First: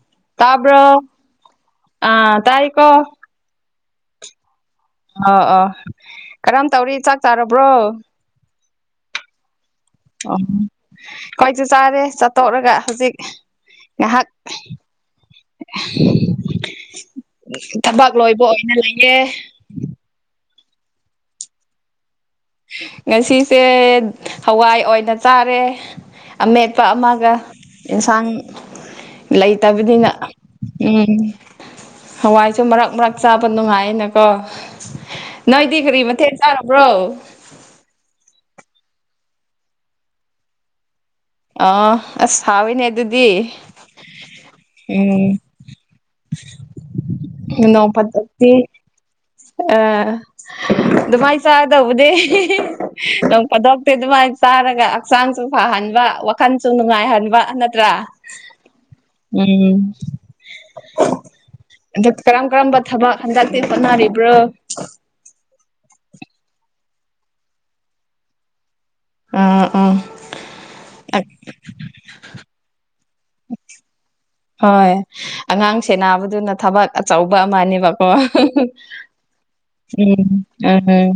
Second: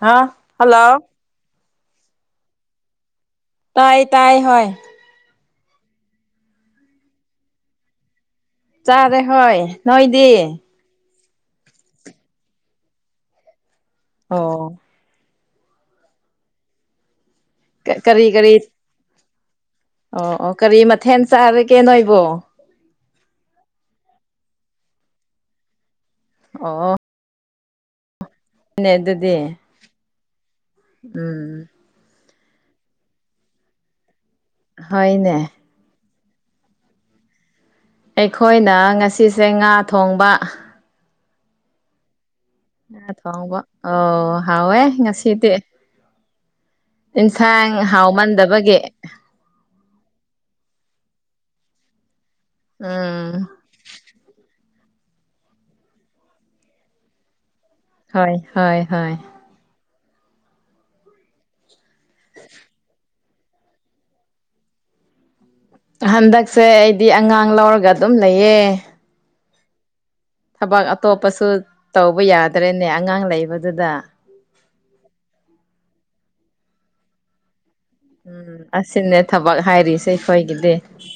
ꯍꯥ ꯇꯕ꯭ꯔ ꯍꯜꯂꯣ ꯑ ꯇꯥꯏ ꯀꯣ ꯇꯥꯏ ꯇꯥꯏ ꯍ ꯑꯣ ꯑꯣ ꯀꯔꯝ ꯇꯧꯔꯤ ꯆꯥꯛ ꯆꯥꯔꯕ꯭ꯔꯣ ꯆꯥꯔꯦ ꯍꯣꯏ ꯑꯣ ꯅꯣꯏꯗꯤ ꯑꯩꯣꯏꯁꯨ ꯆꯥꯔꯦ ꯆꯥꯠꯇꯣꯛꯔꯒ ꯍꯧꯖꯤꯛ ꯉꯥꯏꯍꯥꯛ ꯑꯣ ꯊꯕꯛ ꯀꯔꯤ ꯂꯣꯏꯕ ꯀꯔꯤ ꯑꯣꯏꯅ ꯂꯩꯌꯦ ꯑꯣ ꯑꯣ ꯀꯔꯤ ꯃꯊꯦꯜ ꯆꯥꯔꯒꯦ ꯅꯣꯏꯕꯣ ꯉꯁꯤꯁꯦ ꯍꯋꯥꯏ ꯑꯣꯏꯅ ꯆꯥꯔꯦ ꯑꯃꯦꯠꯄ ꯑꯣ ꯑꯃꯒ ꯏꯟꯁꯥꯡ ꯅꯦ ꯑꯗꯨꯗꯤ ꯂꯩꯇꯕꯅꯤꯅ ꯎꯝ ꯍꯋꯥꯏꯁꯨ ꯃꯔꯛ ꯃꯔꯛ ꯆꯥꯕ ꯅꯨꯡꯉꯥꯏꯅꯀꯣ ꯍꯅꯦ ꯀ ꯀꯔꯤ ꯃꯊꯦꯜ ꯆꯥꯔꯕ꯭ꯔꯣ ꯑꯩꯈꯣꯏꯅ ꯉꯁꯤꯁꯦ ꯉꯥ ꯊꯣꯡꯕ ꯑꯥ ꯑꯁ ꯍꯥꯎꯋꯤꯅꯦ ꯉꯥ ꯑꯗꯨꯗꯤ ꯊꯣꯡꯕ ꯑꯣ ꯍꯥꯎꯋꯦ ꯎꯝ ꯉꯁꯤꯗꯤ ꯏꯟꯁꯥꯡ ꯍꯥꯎꯃꯟꯗꯕꯒꯤ ꯑ ꯑꯗꯨꯃꯥꯏ ꯆꯗꯧꯕꯗꯤ ꯎꯝ ꯅꯪ ꯄꯗꯞ ꯑꯗꯨꯃꯥꯏꯅ ꯆꯥꯔꯒ ꯍꯛꯆꯥꯡꯁꯨ ꯐꯍꯟꯕ ꯋꯥꯈꯜꯁꯨ ꯅꯨꯡꯉꯥꯏꯍꯟꯕ ꯅꯠꯇ꯭ꯔꯥ ꯍꯣꯏ ꯍꯣꯏ ꯍꯣꯏ ꯎꯝ ꯑ ꯀꯔꯝ ꯀꯔꯝꯕ ꯊꯕꯛ ꯍꯟꯗꯛꯇꯤ ꯆꯣꯠꯅꯔꯤꯕ ꯭ꯔꯣꯉ ꯍꯟꯗꯛꯁꯦ ꯑꯩꯗꯤ ꯑꯉꯥꯡ ꯂꯧꯔꯒ ꯑꯗꯨꯝ ꯂꯩꯌꯦ ꯑꯥ ꯑꯥ ꯊꯕꯛ ꯑꯇꯣꯞꯄꯁꯨ ꯇꯧꯕ ꯌꯥꯗ꯭ꯔꯦꯅꯦ ꯑꯉꯥꯡ ꯂꯩꯕꯗꯨꯗ ꯍꯣꯏ ꯑꯉꯥꯡ ꯁꯦꯟꯅꯕꯗꯨꯅ ꯊꯕꯛ ꯑꯆꯧꯕ ꯑꯃꯅꯦꯕ ꯍ ꯎꯝ ꯑꯁꯤꯅꯦ ꯊꯕꯛ ꯍꯥꯏꯔꯤꯁꯦ ꯎꯝ ꯑꯩꯈꯣꯏꯒꯤꯗꯤ ꯎꯝ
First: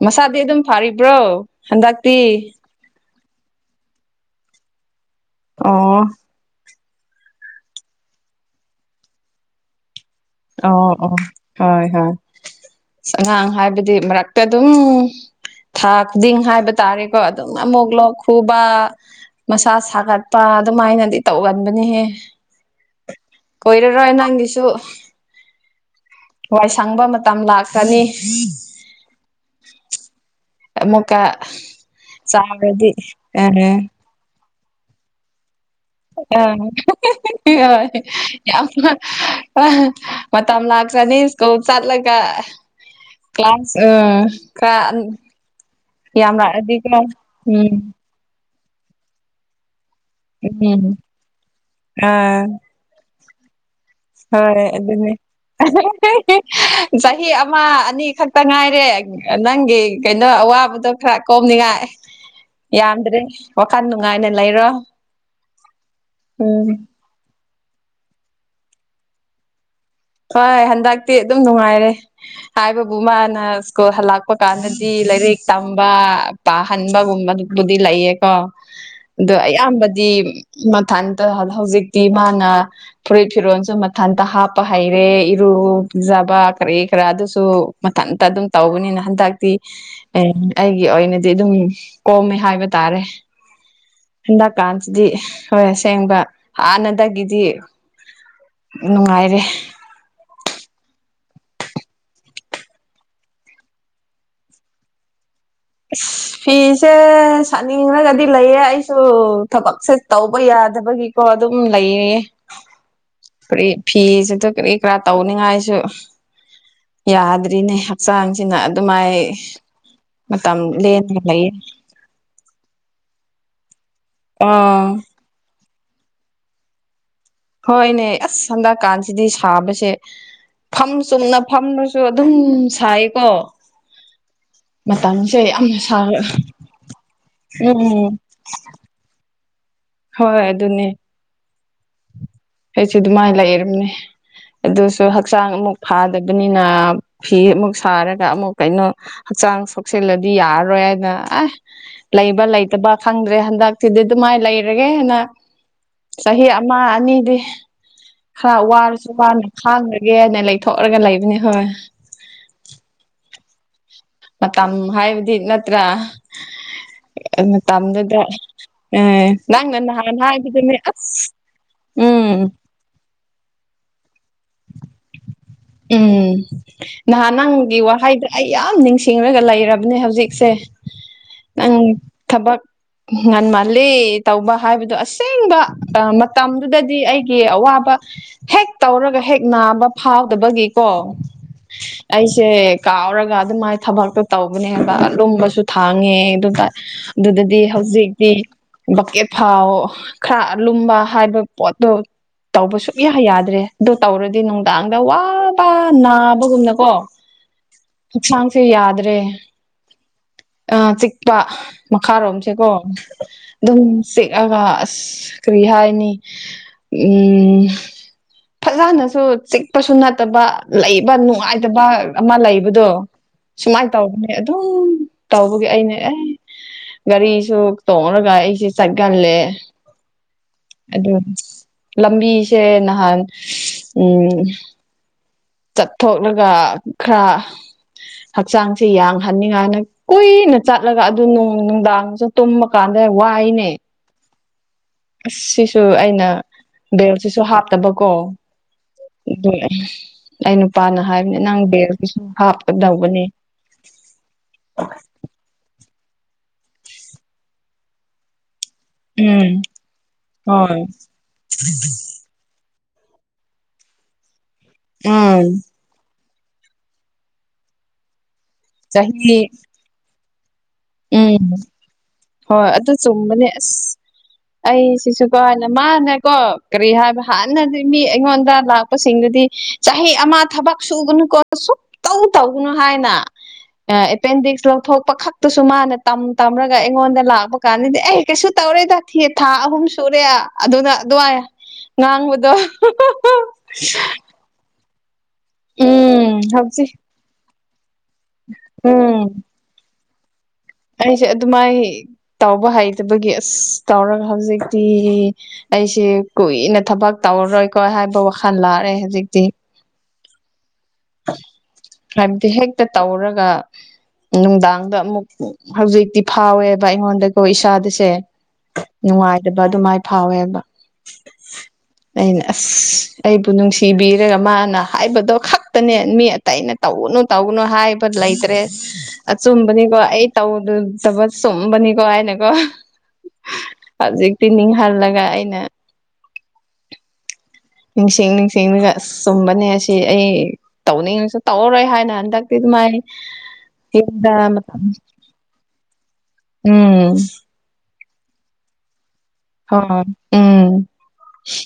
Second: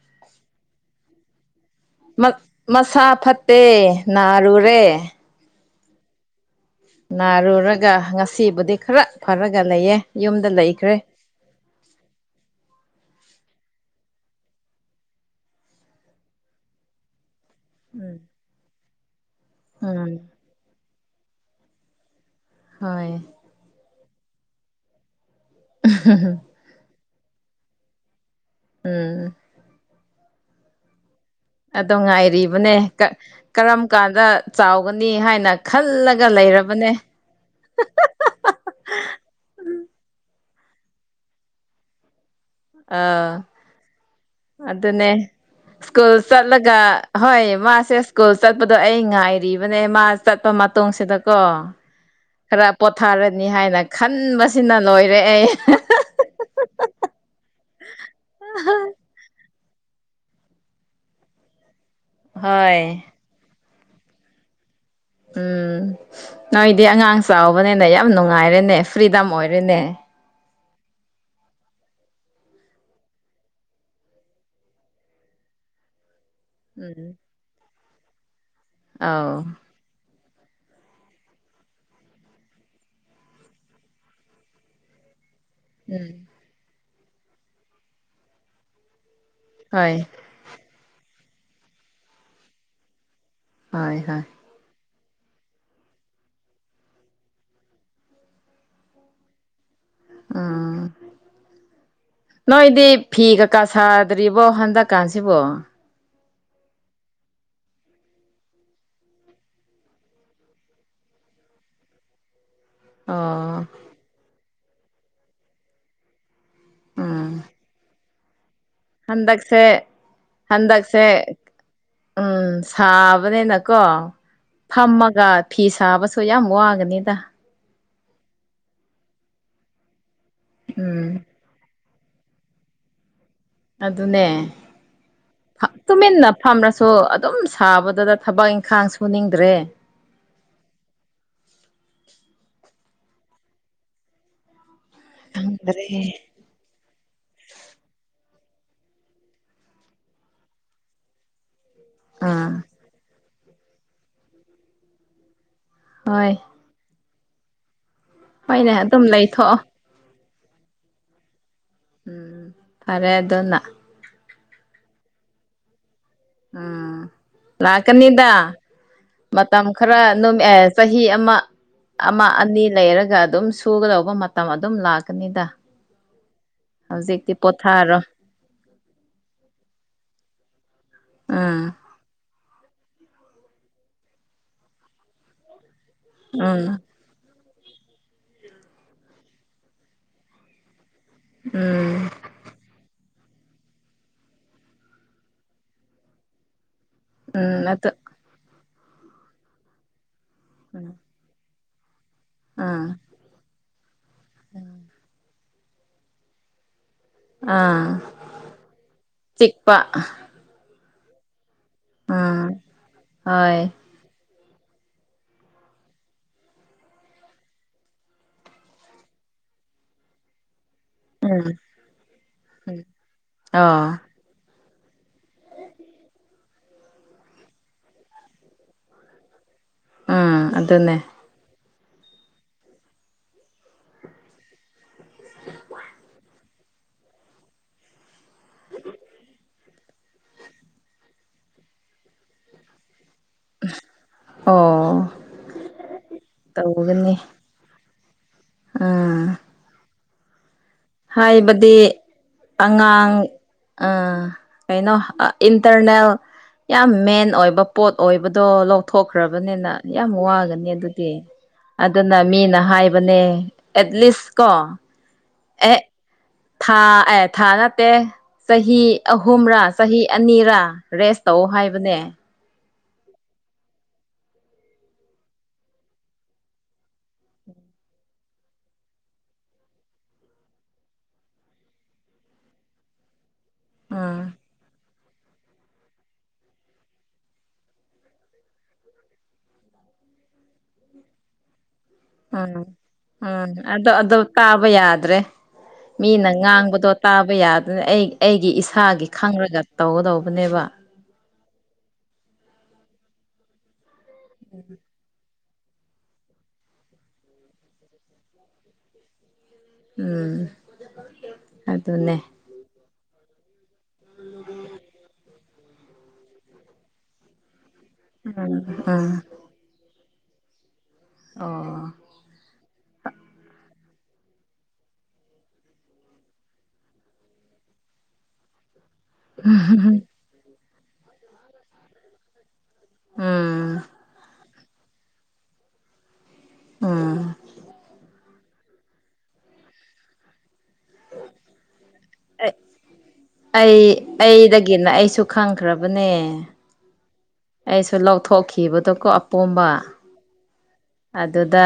ꯃꯁꯥꯗꯤ ꯑꯗꯨꯝ ꯐꯔꯤꯕ꯭ꯔꯣ ꯍꯟꯗꯛ ꯃꯁꯥ ꯐꯠꯇꯦ ꯅꯥꯔꯨꯔꯦ ꯑꯣ ꯅꯥꯔꯨꯔꯒ ꯉꯁꯤꯕꯨꯗꯤ ꯈꯔ ꯐꯔꯒ ꯂꯩꯌꯦ ꯌꯨꯝꯗ ꯑꯣ ꯂꯩꯈ꯭ꯔꯦ ꯑꯣ ꯍꯣꯏ ꯍꯣꯏ ꯑꯉꯥꯡ ꯍꯥꯏꯕꯗꯤ ꯃꯔꯛꯇ ꯑꯗꯨꯝ ꯊꯥ ꯈꯨꯗꯤꯡ ꯍꯥꯏꯕ ꯇꯥꯔꯦꯀꯣ ꯑꯗꯨꯝ ꯑꯃꯨꯛ ꯂꯣ ꯎꯝ ꯈꯨꯕ ꯃꯁꯥ ꯁꯥꯒꯠ ꯄꯥ ꯑꯗꯨꯃꯥꯏꯅꯗꯤ ꯇꯧꯒꯟꯕꯅꯤꯍꯦ ꯍꯣꯏ ꯀꯣꯏꯔꯔꯣꯏ ꯅꯪꯒꯤꯁꯨ ꯍ ꯋꯥꯏ ꯁꯪꯕ ꯃꯇꯝ ꯂꯥꯛꯀꯅꯤ ꯎꯝ ꯑꯃꯃꯛ ꯀꯥ ꯑꯥ ꯑꯗꯣ ꯉꯥꯏꯔꯤꯕꯅꯦ ꯀ ꯍꯣꯏ ꯀꯔꯝ ꯀꯥꯟꯗ ꯆꯥꯎꯒꯅꯤ ꯍꯥꯏꯅ ꯈꯜꯂꯒ ꯂꯩꯔꯕꯅꯦ ꯍꯣꯏ ꯌꯥꯝꯅ ꯑ ꯃꯇꯝ ꯂꯥꯛꯆꯅꯤ ꯁ꯭ꯀꯨꯜ ꯆꯠꯂꯒ ꯑꯥ ꯀ꯭ꯂꯥꯁ ꯎ ꯀ ꯑꯗꯨꯅꯦ ꯁ꯭ꯀꯨꯜ ꯌꯥꯝ ꯔꯛ ꯆꯠꯂꯒ ꯑꯗꯤꯀꯣ ꯍꯣꯏ ꯎꯝ ꯃꯥꯁꯦ ꯁ꯭ꯀꯨꯜ ꯆꯠꯄꯗꯣ ꯑꯩ ꯉꯥꯏꯔꯤꯕꯅꯦ ꯃꯥ ꯆꯠꯄ ꯎꯝ ꯃꯇꯨꯡꯁꯤꯗꯀꯣ ꯑꯥ ꯈꯔ ꯄꯣꯊꯥꯔꯅꯤ ꯍꯥꯏꯅ ꯍꯣꯏ ꯈꯟꯕꯁꯤꯅ ꯑꯗꯨꯅꯦ ꯂꯣꯏꯔꯦ ꯑꯩ ꯆꯍꯤ ꯑꯃ ꯑꯅꯤ ꯈꯛꯇ ꯉꯥꯏꯔꯦ ꯅꯪꯒꯤ ꯀꯩꯅꯣ ꯑꯋꯥꯕꯗꯣ ꯈꯔ ꯀꯣꯝꯅꯤꯡꯉꯥꯏ ꯍꯣꯏ ꯌꯥꯝꯗ꯭ꯔꯦ ꯋꯥꯈꯟ ꯅꯨꯡꯉꯥꯏꯅ ꯂꯩꯔꯣ ꯎꯝ ꯎꯝ ꯅꯣꯏꯗꯤ ꯑꯉꯥꯡ ꯆꯥꯎꯕꯅꯤꯅ ꯌꯥꯝ ꯅꯨꯡꯉꯥꯏꯔꯦꯅꯦ ꯐ꯭ꯔꯤꯗꯝ ꯑꯣꯏꯔꯦꯅꯦ ꯍꯣꯏ ꯍꯟꯗꯛꯇꯤ ꯑꯗꯨꯝ ꯅꯨꯡꯉꯥꯏꯔꯦ ꯍꯥꯏꯕꯕꯨ ꯃꯥꯅ ꯁ꯭ꯀꯨꯜ ꯍꯜꯂꯛꯄ ꯀꯥꯟꯗꯗꯤ ꯂꯥꯏꯔꯤꯛ ꯇꯝꯕ ꯎꯝ ꯄꯥꯍꯟꯕꯒꯨꯝꯕꯗꯨꯕꯨꯗꯤ ꯂꯩꯌꯦꯀꯣ ꯑꯧ ꯑꯗꯣ ꯑꯌꯥꯝꯕꯗꯤ ꯃꯊꯟꯇ ꯍꯧꯖꯤꯛꯇꯤ ꯃꯥꯅ ꯐꯨꯔꯤꯠ ꯐꯤꯔꯣꯜꯁꯨ ꯃꯊꯟꯇ ꯍꯥꯞꯄ ꯍꯩꯔꯦ ꯏꯔꯨ ꯎꯝ ꯂꯨꯨꯖꯕ ꯀꯔꯤ ꯀꯔ ꯑꯗꯨꯁꯨ ꯃꯊꯟꯇ ꯑꯗꯨꯝ ꯇꯧꯕꯅꯤꯅ ꯍꯟꯗꯛꯇꯤ ꯍꯣꯏ ꯑꯦ ꯑꯩꯒꯤ ꯑꯣꯏꯅꯗꯤ ꯑꯗꯨꯝ ꯀꯣꯝꯃꯦ ꯍꯥꯏꯕ ꯇꯥꯔꯦ ꯍꯣꯏ ꯍꯣꯏ ꯍꯟꯗꯛꯀꯥꯟꯁꯤꯗꯤ ꯍꯣꯏ ꯑꯁꯦꯡꯕ ꯍꯥꯟꯅꯗꯒꯤꯗꯤ ꯅꯨꯡꯉꯥꯏꯔꯦ ꯎꯝ ꯅꯣꯏꯗꯤ ꯐꯤ ꯀꯀꯥ ꯁꯥꯗ꯭ꯔꯤꯕꯣ ꯍꯟꯗꯛꯀꯥꯟꯁꯤꯕꯣ ꯑꯁ ꯐꯤꯁꯦ ꯁꯥꯠꯅꯤꯡꯉꯒꯗꯤ ꯂꯩꯌꯦ ꯑꯩꯁꯨ ꯊꯕꯛꯁꯦ ꯇꯧꯕ ꯌꯥꯗꯕꯒꯤ ꯀꯣ ꯑꯗꯨꯝ ꯂꯩꯌꯦꯌꯦ ꯑꯣ ꯐꯔꯤ ꯐꯤꯁꯤꯗ ꯀꯔꯤ ꯀꯔꯥ ꯇꯧꯅꯤꯉꯥꯏꯁꯨ ꯎꯝ ꯌꯥꯗ꯭ꯔꯤꯅꯦ ꯍꯞ ꯆꯥꯡꯁꯤꯅ ꯑꯗꯨꯃꯥꯏ ꯍꯟꯗꯛꯁꯦ ꯃꯇꯝ ꯍꯟꯗꯛꯁꯦ ꯂꯦꯟꯅ ꯂꯩꯌꯦ ꯎꯝ ꯁꯥꯕꯅꯤꯅꯀꯣ ꯑꯥ ꯐꯝꯃꯒ ꯐꯤ ꯐꯤ ꯁꯥꯕꯁꯨ ꯌꯥꯝ ꯋꯥꯒꯅꯤꯗ ꯍꯣꯏꯅꯦ ꯑꯁ ꯍꯟꯗꯛꯀꯥꯟꯁꯤꯗꯤ ꯁꯥꯕꯁꯦ ꯐꯝ ꯎꯝ ꯆꯨꯝꯅ ꯐꯝꯔꯁꯨ ꯑꯗꯨꯝ ꯁꯥꯏꯀꯣ ꯑꯗꯨꯅꯦ ꯃꯇꯝꯁꯦ ꯐ ꯌꯥꯝꯅ ꯁꯥ ꯇꯨꯃꯤꯟꯅ ꯐꯝꯔꯁꯨ ꯑꯗꯨꯝ ꯎꯝ ꯁꯥꯕꯗꯨꯗ ꯊꯕꯛ ꯏꯪꯈꯥꯡ ꯁꯨꯅꯤꯡꯗ꯭ꯔꯦ ꯍꯣꯏ ꯑꯗꯨꯅꯦ ꯑꯩꯁꯨ ꯑꯗꯨꯃꯥꯏꯅ ꯂꯩꯔꯝꯅꯦ ꯑꯗꯨꯁꯨ ꯍꯛꯆꯥꯡ ꯑꯃꯨꯛ ꯈꯪꯗ꯭ꯔꯦ ꯐꯥꯗꯕꯤ ꯗꯨꯅꯤꯅ ꯐꯤ ꯑꯃꯨꯛ ꯁꯥꯔꯒ ꯑꯃꯨꯛ ꯀꯩꯅꯣ ꯍꯛꯆꯥꯡ ꯁꯣꯛꯆꯜꯂꯗꯤ ꯌꯥꯔꯔꯣꯏ ꯍꯥꯏꯅ ꯑꯦ ꯂꯩꯕ ꯑꯥ ꯂꯩꯇꯕ ꯈꯪꯗ꯭ꯔꯦ ꯍꯟꯗꯛꯇꯤꯗꯤ ꯑꯗꯨꯃꯥꯏ ꯂꯩꯔꯒꯦꯅ ꯍꯣꯏ ꯆꯍꯤ ꯑꯃ ꯑꯅꯤꯗꯤ ꯈꯔ ꯍꯣꯏꯅꯦ ꯑꯗꯨꯝ ꯋꯥꯔꯁꯨ ꯋꯥꯅ ꯂꯩꯊꯣꯛꯑꯣ ꯈꯥꯡꯈꯒꯦꯅ ꯂꯩꯊꯣꯛꯑꯒ ꯂꯩꯕꯅꯤ ꯍꯣꯏ ꯎꯝ ꯐꯔꯦ ꯑꯗꯣꯅ ꯃꯇꯝ ꯍꯥꯏꯕꯗꯤ ꯅꯠꯇ꯭ꯔꯥ ꯎꯝ ꯂꯥꯛ ꯃꯇꯝꯗꯨꯗ ꯀꯅꯤꯗ ꯑꯦ ꯃꯇꯝ ꯅꯪꯅ ꯈꯔ ꯅꯍꯥꯟ ꯅꯨꯝ ꯑꯦ ꯍꯥꯏꯕꯗꯨꯅꯦ ꯆꯍꯤ ꯑꯁ ꯑꯃ ꯑꯃ ꯎꯝ ꯑꯅꯤ ꯂꯩꯔꯒ ꯑꯗꯨꯝ ꯁꯨꯒꯗꯧꯕ ꯃꯇꯝ ꯑꯗꯨꯝ ꯂꯥꯛꯀꯅꯤꯗ ꯎꯝ ꯅꯍꯥꯟ ꯍꯧꯖꯤꯛꯇꯤ ꯅꯪꯒꯤ ꯄꯣꯊꯥꯔꯣ ꯋꯥꯍꯩꯗ ꯑꯩ ꯌꯥꯝ ꯅꯤꯡꯁꯤꯡꯂꯒ ꯂꯩꯔꯕꯅꯦ ꯍꯧꯖꯤꯛꯁꯦ ꯎꯝ ꯅꯪ ꯊꯕꯛ ꯉꯟꯃꯜꯂꯤ ꯇꯧꯕ ꯍꯥꯏꯕꯗꯣ ꯑꯁꯦꯡꯕ ꯑ ꯎꯝ ꯃꯇꯝꯗꯨꯗꯗꯤ ꯑꯩꯒꯤ ꯑꯋꯥꯕ ꯍꯦꯛ ꯇꯧꯔꯒ ꯍꯦꯛ ꯅꯥꯕ ꯐꯥꯎꯗꯕꯒꯤꯀꯣ ꯎꯝ ꯑꯩꯁꯦ ꯀꯥꯎꯔꯒ ꯑꯗꯨꯃꯥꯏ ꯊꯕꯛꯇꯣ ꯇꯧꯕꯅꯦꯕ ꯂꯨꯝꯕꯁꯨ ꯊꯥꯡꯉꯦ ꯑꯗꯨꯗ ꯎꯝ ꯑꯗꯨꯗꯗꯤ ꯑꯗꯨ ꯍꯧꯖꯤꯛꯇꯤ ꯕꯛꯀꯦꯠ ꯐꯥꯎ ꯈꯔ ꯂꯨꯝꯕ ꯍꯥꯏꯕ ꯄꯣꯠꯇꯣ ꯇꯧꯕ ꯑꯥ ꯁꯨꯡꯛꯌꯥ ꯌꯥꯗ꯭ꯔꯦ ꯑꯗꯨ ꯇꯧꯔꯗꯤ ꯅꯨꯡꯗꯥꯡꯗ ꯋꯥ ꯄꯥ ꯅꯥꯕꯒꯨꯝꯅꯀꯣ ꯑꯥ ꯍꯛꯆꯥꯡꯁꯦ ꯌꯥꯗ꯭ꯔꯦ ꯆꯤꯛꯄ ꯑ ꯆꯤꯛꯄ ꯎꯝ ꯃꯈꯥꯔꯣꯝꯁꯦꯀꯣ ꯍꯣꯏ ꯑꯗꯨꯝ ꯆꯤꯛꯑꯒ ꯑꯁ ꯀꯔꯤ ꯍꯥꯏꯅꯤ ꯐꯖꯅꯁꯨ ꯆꯤꯛꯄꯁꯨ ꯅꯠꯇꯕ ꯂꯩ ꯕ ꯎꯝ ꯅꯨꯡꯉꯥꯏꯇꯕ ꯑꯃ ꯂꯩꯕꯗꯣ ꯁꯨꯃꯥꯏꯅ ꯑꯣ ꯇꯧꯕꯅꯦ ꯑꯗꯨꯝ ꯇꯧꯕꯒꯤ ꯑꯩꯅ ꯑꯦ ꯒꯥꯔꯤꯁꯨ ꯇꯣꯡꯔꯒ ꯑꯩꯁꯦ ꯆꯠꯒꯜꯂꯦ ꯎꯝ ꯑꯗꯨꯅꯦ ꯑꯗꯨ ꯂꯝꯕꯤꯁꯦ ꯅꯍꯥꯟ ꯎꯝ ꯆꯠꯊꯣꯛꯂꯒ ꯈꯔ ꯍꯛꯆꯥꯡꯁꯦ ꯌꯥꯡꯍꯟꯅꯤꯉꯥꯏꯅ ꯀꯨꯏꯅ ꯆꯠꯂꯒ ꯑꯗꯨꯣꯡ ꯅꯨꯡꯗꯥꯡꯁꯨ ꯇꯨꯝꯃ ꯀꯥꯟꯗꯦ ꯋꯥꯏꯅꯦ ꯑꯣ ꯑꯁ ꯁꯤꯁꯨ ꯑꯩꯅ ꯇꯧꯒꯅꯤ ꯕꯦꯜꯁꯤꯁꯨ ꯍꯥꯞꯇꯕꯀꯣ ꯎꯝ ꯑꯗꯨ ꯑꯩ ꯅꯨꯄꯥꯅ ꯍꯥꯏꯕꯅꯦ ꯅꯪ ꯍꯥꯏꯕꯗꯤ ꯕꯦꯒꯁꯤꯁꯨ ꯍꯥꯞꯀꯗꯧꯕꯅꯦ ꯑꯥ ꯀꯩꯅꯣ ꯑ ꯏꯟꯇꯔꯅꯦꯜ ꯌꯥꯝ ꯃꯦꯟ ꯑꯣꯏꯕ ꯄꯣꯠ ꯑꯣꯏꯕꯗꯣ ꯂꯧ ꯎꯝ ꯊꯣꯛꯈ꯭ꯔꯕꯅꯤꯅ ꯌꯥꯝ ꯋꯥꯒꯅꯤ ꯍꯣꯏ ꯑꯗꯨꯗꯤ ꯑꯗꯨ ꯅ ꯃꯤꯅ ꯍꯥꯏꯕꯅꯦ ꯑꯦꯠꯂꯤꯁ ꯀꯣ ꯑꯝ ꯑꯦ ꯊꯥ ꯑꯦ ꯊꯥ ꯅꯠꯇꯦ ꯆꯍꯤ ꯆꯍꯤ ꯑꯍꯨꯝꯔꯥ ꯆꯍꯤ ꯑꯅꯤꯔꯥ ꯔꯦꯁ ꯇꯧ ꯎꯝ ꯍꯥꯏꯕꯅꯦ ꯍꯣꯏ ꯑꯗꯨ ꯆꯨꯝꯕꯅꯦ ꯑꯁ ꯑꯩꯁꯤꯁꯨꯀꯣ ꯍꯥꯏꯅ ꯃꯥꯅꯀꯣ ꯀꯔꯤ ꯍꯥꯏꯕ ꯍꯥꯟꯅꯗꯤ ꯃꯤ ꯑꯩꯉꯣꯟꯗ ꯂꯥꯛꯄꯁꯤꯡꯗꯨꯗꯤ ꯆꯍꯤ ꯑꯃ ꯊꯕꯛ ꯁꯨꯕꯅꯨꯀꯣ ꯁꯨꯇꯧ ꯇꯧꯒꯅꯨ ꯍꯥꯏꯅ ꯎꯝ ꯑꯦꯄꯦꯟꯗꯤꯛꯁ ꯂꯧꯊꯣꯛꯄ ꯈꯛ ꯇꯨꯁꯨ ꯃꯥꯅ ꯇꯝ ꯇꯝꯔꯒ ꯑꯩꯉꯣꯟꯗ ꯂꯥꯛꯄ ꯀꯥꯟꯗꯗꯤ ꯑꯩ ꯀꯩꯁꯨ ꯇꯧꯔꯦ ꯊꯥ ꯑꯍꯨꯝ ꯁꯨꯔꯦ ꯑꯗꯨꯅ ꯑꯗꯨꯋꯥꯏ ꯉꯥꯡꯕꯗꯣ ꯎꯝ ꯎꯝ ꯑꯗꯣ ꯑꯗꯨ ꯇꯥꯕ ꯌꯥꯗ꯭ꯔꯦ ꯃꯤꯅ ꯎꯝ ꯍꯧꯖꯤꯛ ꯉꯥꯡꯕꯗꯣ ꯇꯥꯕ ꯌꯥꯗꯅ ꯑꯩ ꯑꯩꯒꯤ ꯏꯁꯥꯒꯤ ꯎꯝ ꯈꯪꯔꯒ ꯇꯧꯒꯗꯧꯕꯅꯦꯕ ꯑꯩꯁꯦ ꯑꯗꯨꯃꯥꯏ ꯇꯥꯎꯕ ꯍꯩꯇꯕꯒꯤ ꯑꯁ ꯇꯧꯔꯒ ꯍꯧꯖꯤꯛꯇꯤ ꯑꯩꯁꯤ ꯀꯨꯏꯅ ꯊꯕꯛ ꯇꯧꯔꯔꯣꯏꯀꯣ ꯍꯥꯏꯕ ꯋꯥꯈꯜ ꯂꯥꯛꯑꯦ ꯍꯧꯖꯤꯛꯇꯤ ꯎꯝ ꯑꯗꯨꯅꯦ ꯍꯥꯏꯕꯗꯤ ꯍꯦꯛꯇ ꯇꯧꯔꯒ ꯅꯨꯡꯗꯥꯡꯗ ꯑꯃꯨꯛ ꯍꯧꯖꯤꯛꯇꯤ ꯐꯥꯎꯋꯦꯕ ꯑꯩꯉꯣꯟꯗꯀꯣ ꯏꯁꯥꯗ ꯁꯦ ꯎꯝ ꯅꯨꯡꯉꯥꯏꯗꯕ ꯑꯗꯨꯃꯥꯏꯅ ꯐꯥꯎꯋꯦꯕ ꯑꯣ ꯑꯩꯅ ꯑꯁ ꯑꯩꯕꯨ ꯅꯨꯡꯁꯤꯕꯤꯔꯒ ꯃꯥꯅ ꯍꯥꯏꯕꯗꯣ ꯈꯛ ꯅꯦ ꯃꯤ ꯑꯇꯩ ꯑꯩꯅ ꯇꯧꯒꯅꯨ ꯇꯧꯒꯨꯅꯨ ꯍꯥꯏꯕ ꯂꯩꯇ꯭ꯔꯦ ꯑꯆꯨꯝꯕꯅꯤꯀꯣ ꯑꯩ ꯇꯧꯗꯗꯕ ꯆꯨꯝꯕꯅꯤꯀꯣ ꯍꯥꯏꯅꯀꯣ ꯎꯝ ꯍꯧꯖꯤꯛ ꯄꯤꯅꯤꯡꯍꯜꯂꯒ ꯑꯩꯅ ꯎꯝ ꯅꯤꯡꯁꯤꯡ ꯅꯤꯡꯁꯤꯡꯗꯨꯒ ꯑꯁ ꯆꯨꯝꯕꯅꯦ ꯑꯁꯤ ꯑꯩ ꯇꯧꯅꯤꯡꯉꯕꯁꯨ ꯇꯧꯔꯔꯣꯏ ꯍꯥꯏꯅ ꯊꯥꯛꯄꯤ ꯑꯗꯨ ꯃꯥꯥꯏ ꯑꯩ ꯑꯩꯗꯒꯤꯅ ꯑꯩꯁꯨ ꯈꯪꯈ꯭ꯔꯕꯅꯦ ꯎꯝ ꯑꯩꯁꯨ ꯂꯧꯊꯣꯛꯈꯤꯕꯗꯣ ꯀꯣ ꯍ ꯎꯝ ꯑꯗꯨꯗ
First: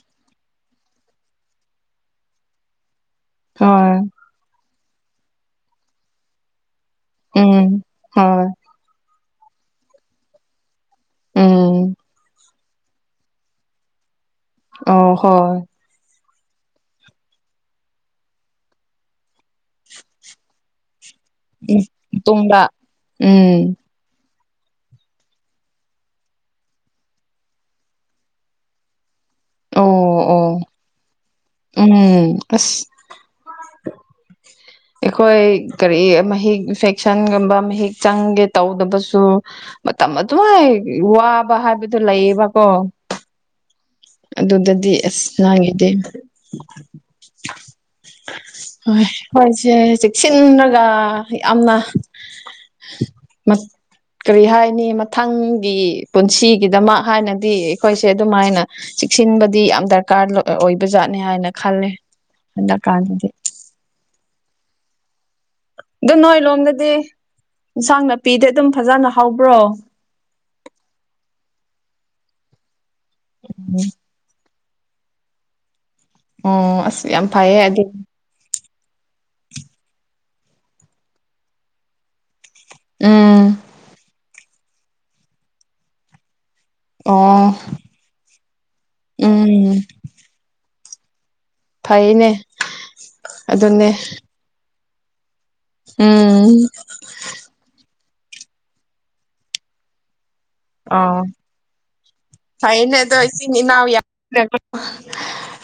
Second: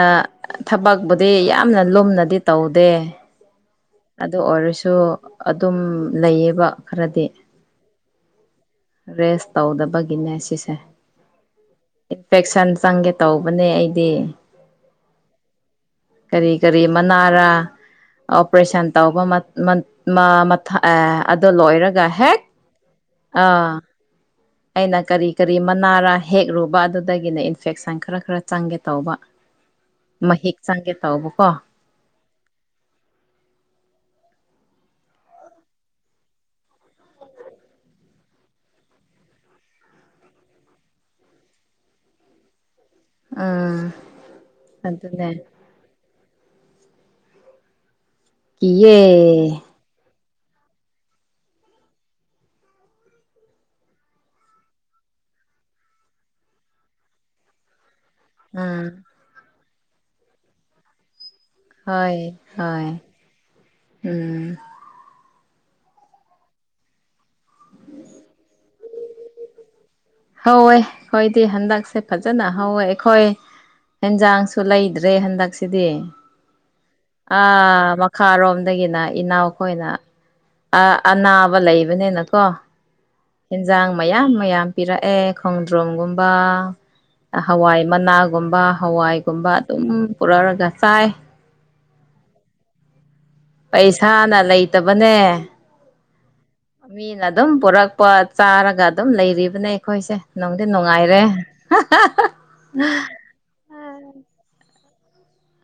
ꯊꯕꯛꯄꯨꯗꯤ ꯌꯥꯝꯅ ꯂꯨꯝꯅꯗꯤ ꯇꯧꯗꯦ ꯍ ꯑꯗꯨ ꯑꯣꯏꯔꯁꯨ ꯑꯗꯨꯝ ꯂꯩꯌꯦꯕ ꯈꯔꯗꯤ ꯎꯝ ꯍꯣꯏ ꯔꯦꯁ ꯇꯧꯗꯕꯒꯤꯅꯦ ꯁꯤꯁꯦ ꯎꯝ ꯏꯟꯐꯦꯛꯁꯟ ꯆꯪꯒꯦ ꯇꯧꯕꯅꯦ ꯑꯩꯗꯤ ꯑ ꯍꯣꯏ ꯀꯔꯤ ꯀꯔꯤ ꯃꯅꯥꯔꯥ ꯑꯣꯄꯔꯦꯁꯟ ꯇꯧꯕ ꯑꯗꯨꯗꯣ ꯂꯣꯏꯔꯒ ꯍꯦꯛ ꯇꯨꯡꯗ ꯑꯥ ꯎꯝ ꯑꯩꯅ ꯀꯔꯤ ꯀꯔꯤ ꯃꯅꯥꯔꯥ ꯍꯦꯛꯂꯨꯕ ꯑꯗꯨꯗꯒꯤꯅ ꯏꯟꯐꯦꯛꯁꯟ ꯈꯔ ꯈꯔ ꯆꯪꯒꯦ ꯇꯧꯕ ꯑꯣ ꯑꯣ ꯃꯍꯤꯛ ꯆꯪꯒꯦ ꯇꯧꯕꯀꯣ ꯎꯝ ꯑꯁ ꯑꯩꯈꯣꯏ ꯀꯔꯤ ꯃꯍꯤꯛ ꯏꯟꯐꯦꯛꯁꯟꯒꯨꯝꯕ ꯃꯍꯤꯛ ꯆꯪꯒꯦ ꯇꯧꯗꯕꯁꯨ ꯃꯇꯝ ꯑꯗꯨꯥꯏ ꯋꯥꯕ ꯍꯥꯏꯕꯗꯨꯣ ꯂꯩꯌꯦꯕꯀꯣ ꯎꯝ ꯑꯗꯨꯗꯗꯤ ꯑꯁ ꯑꯗꯨꯅꯦ ꯂꯥꯡꯉꯤꯗꯦ ꯏꯦ ꯁꯦ ꯆꯦꯛꯁꯤꯟꯔꯒ ꯌꯥꯝꯅ ꯀꯔꯤ ꯍꯥꯏꯅꯤ ꯃꯊꯪꯒꯤ ꯄꯨꯟꯁꯤꯒꯤꯗꯃꯛ ꯍꯥꯏꯅꯗꯤ ꯑꯩꯈꯣꯏꯁꯦ ꯑꯗꯨꯝꯥꯏꯅ ꯎꯝ ꯆꯦꯛꯁꯤꯟꯕꯗꯤ ꯌꯥꯝ ꯗꯔꯀꯥꯔ ꯑꯣꯏꯕꯖꯥꯠꯅꯤ ꯍꯥꯏꯅ ꯈꯜꯂꯦ ꯍꯣꯏ ꯍꯟꯗꯛ ꯍꯣꯏ ꯀꯥꯟꯗꯗꯤ ꯎꯝ ꯑꯗꯨꯝ ꯅꯣꯏ ꯂꯣꯝꯗꯗꯤ ꯏꯟꯁꯥꯡ ꯅꯥꯄꯤꯗꯤ ꯑꯗꯨꯝ ꯐꯖꯅ ꯍꯧꯕ꯭ꯔꯣ ꯍꯧꯋꯦ ꯑꯩꯈꯣꯏꯗꯤ ꯍꯟꯗꯛꯁꯦ ꯐꯖꯅ ꯍꯧꯋꯦ ꯑꯩꯈꯣꯏ ꯎꯝ ꯌꯦꯦꯟꯖꯥꯡꯁꯨ ꯂꯩꯗ꯭ꯔꯦ ꯍꯟꯗꯛꯁꯤꯗꯤ ꯑꯣ ꯑꯁ ꯌꯥꯝ ꯐꯩꯌꯦꯦ ꯑꯗꯨ ꯈꯥꯔꯣꯝꯗꯒꯤꯅ ꯏꯅꯥꯎꯈꯣꯏꯅ ꯑꯅꯥꯕ ꯂꯩꯕꯅꯤꯅꯀꯣ ꯎꯝ ꯑꯦꯟꯖꯥꯡ ꯃꯌꯥꯝ ꯃꯌꯥꯝ ꯄꯤꯔꯛꯑꯦ ꯈꯣꯡꯗ꯭ꯔꯣꯝꯒꯨꯝꯕ ꯑꯣ ꯍꯋꯥꯏ ꯃꯅꯥꯒꯨꯝꯕ ꯍꯋꯥꯏꯒꯨꯝꯕ ꯎꯝ ꯑꯗꯨꯝ ꯄꯨꯔꯛꯑꯒ ꯆꯥꯏ ꯐꯥꯏꯅꯦ ꯄꯩꯁꯥꯅ ꯂꯩꯇꯕꯅꯦ ꯎꯝ ꯃꯤꯅ ꯑꯗꯨꯝ ꯄꯨꯔꯛ ꯆꯥꯔꯒ ꯑꯗꯨꯝ ꯂꯩꯔꯤꯕꯅꯦ ꯑꯩꯈꯣꯏꯁꯦ ꯅꯨꯡꯗꯤ ꯅꯨꯡꯉꯥꯏꯔꯦ ꯐꯥꯏꯅꯦꯗꯁꯤꯅꯤ ꯏꯅꯥꯎ ꯌꯥ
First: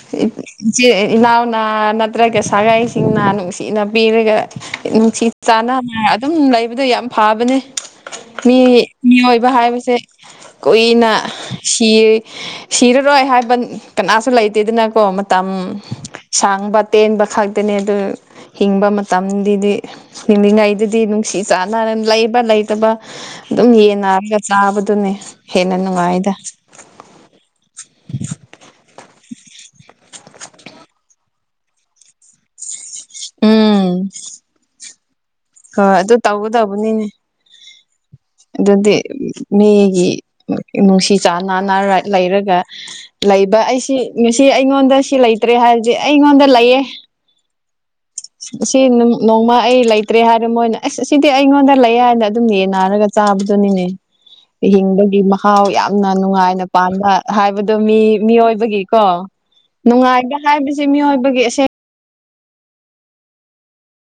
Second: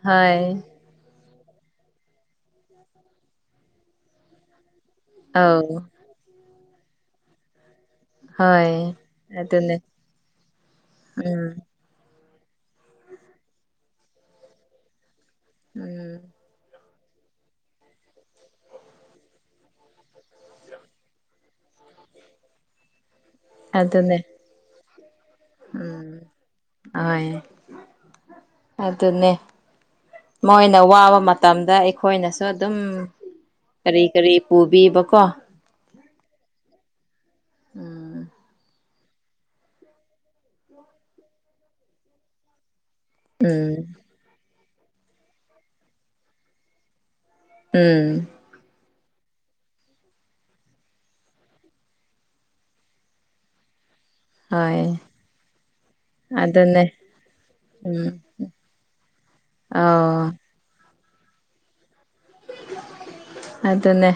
ꯍꯥꯏ ꯏꯆꯤꯜ ꯏꯅꯥꯎꯅꯥ ꯅꯠꯇ꯭ꯔꯒ ꯁꯥꯒꯥꯏꯁꯤꯡꯅ ꯅꯨꯡꯁꯤꯅ ꯄꯤꯔꯒ ꯅꯨꯡꯁꯤ ꯑꯧ ꯆꯥꯟꯅꯅ ꯑꯗꯨꯝ ꯂꯩꯕꯗ ꯌꯥꯝ ꯐꯕꯅꯦ ꯃꯤ ꯍꯣꯏ ꯃꯤꯑꯣꯏꯕ ꯑꯗꯨꯅꯦ ꯍꯥꯏꯕꯁꯦ ꯀꯨꯏꯅ ꯎꯝ ꯁꯤ ꯁꯤꯔꯔꯣꯏ ꯍꯥꯏꯕ ꯀꯅꯥꯁꯨ ꯂꯩꯇꯦꯗꯅꯀꯣ ꯃꯇꯝ ꯎꯝ ꯁꯥꯡꯕ ꯇꯦꯟꯕ ꯈꯛꯇꯅꯦ ꯑꯗꯨ ꯍꯤꯡꯕ ꯃꯇꯝꯗꯤ ꯅꯤꯡꯂꯤꯉꯩꯗꯨꯗꯤ ꯅꯨꯡꯁꯤ ꯆꯥꯟꯅ ꯂꯩꯕ ꯂꯩꯇꯕ ꯑꯗꯨꯝ ꯑꯗꯨꯅꯦ ꯌꯦꯟꯅꯔꯒ ꯆꯥꯕꯗꯨꯅꯦ ꯍꯦꯟꯅ ꯅꯨꯡꯉꯥꯏꯗ ꯍ ꯑꯗꯨ ꯑꯗꯨꯟꯅꯦ ꯃꯣꯏꯅ ꯋꯥꯕ ꯃꯇꯝꯗ ꯑꯩꯈꯣꯏꯅꯁꯨ ꯑꯗꯨꯝ ꯎꯝ ꯀꯔꯤ ꯀꯔꯤ ꯄꯨꯕꯤꯕꯀꯣ ꯍꯣꯏ ꯑꯗꯨ ꯇꯧꯒꯗꯧꯕꯅꯤꯅꯦ ꯎꯝ ꯑꯗꯨꯗꯤ ꯃꯤꯒꯤ ꯅꯨꯡꯁꯤ ꯆꯥꯟꯅꯅ ꯔꯥꯏ ꯂꯩꯔꯒ ꯂꯩꯕ ꯎꯝ ꯑꯩꯁꯤ ꯉꯁꯤ ꯑꯩꯉꯣꯟꯗ ꯁꯤ ꯂꯩꯇ꯭ꯔꯦ ꯍꯥꯏꯔꯁꯦ ꯑꯩꯉꯣꯟꯗ ꯂꯩꯌꯦꯦ ꯎꯝ ꯁꯤ ꯅꯣꯡꯃ ꯑꯩ ꯂꯩꯇ꯭ꯔꯦ ꯍꯥꯏꯔꯦ ꯃꯣꯏꯅ ꯑꯁ ꯁꯤꯗꯤ ꯑꯩꯉꯣꯟꯗ ꯂꯩ ꯍꯥꯏꯅ ꯑꯗꯨꯝ ꯌꯦꯟꯅꯔꯒ ꯆꯥꯕꯗꯨꯅꯤꯅꯦ ꯍꯣꯏ ꯍꯤꯡꯕꯒꯤ ꯃꯍꯥꯎ ꯌꯥꯝꯅ ꯅꯨꯡꯉꯥꯏꯅ ꯑꯗꯨꯅꯦ ꯄꯥꯟꯕꯥꯅ ꯍꯥꯏꯕꯗꯣ ꯃꯤ ꯎꯝ ꯃꯤꯑꯣꯏꯕꯒꯤꯀꯣ ꯑꯧ ꯅꯨꯡꯉꯥꯏꯒ ꯍꯥꯏꯕꯁꯤ ꯃꯤꯑꯣꯏꯕꯒꯤ ꯑꯁꯦꯡ ꯑꯗꯨꯅꯦ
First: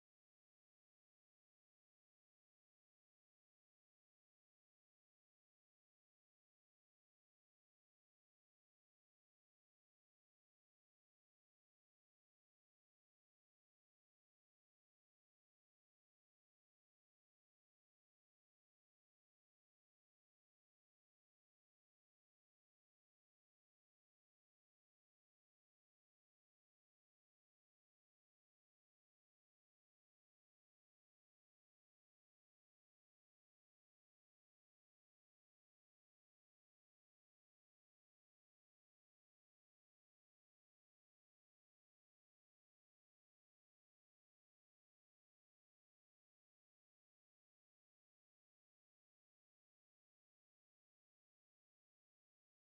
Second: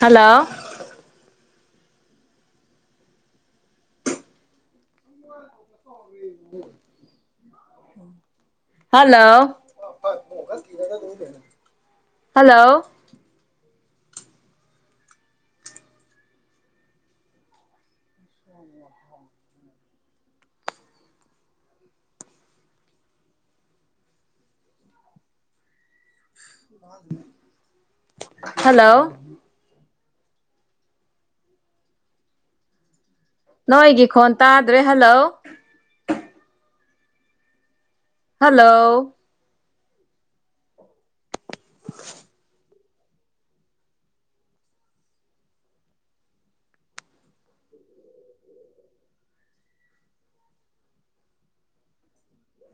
ꯍꯜꯂꯣ [inaudible] ꯍꯜꯂꯣ ꯍꯜꯂꯣ ꯎ ꯍꯜꯂꯣ ꯅꯣꯏꯒꯤ ꯈꯣꯟ ꯇꯥꯗ꯭ꯔꯦ ꯍꯜꯂꯣ ꯍꯜꯂꯣ [inaudible]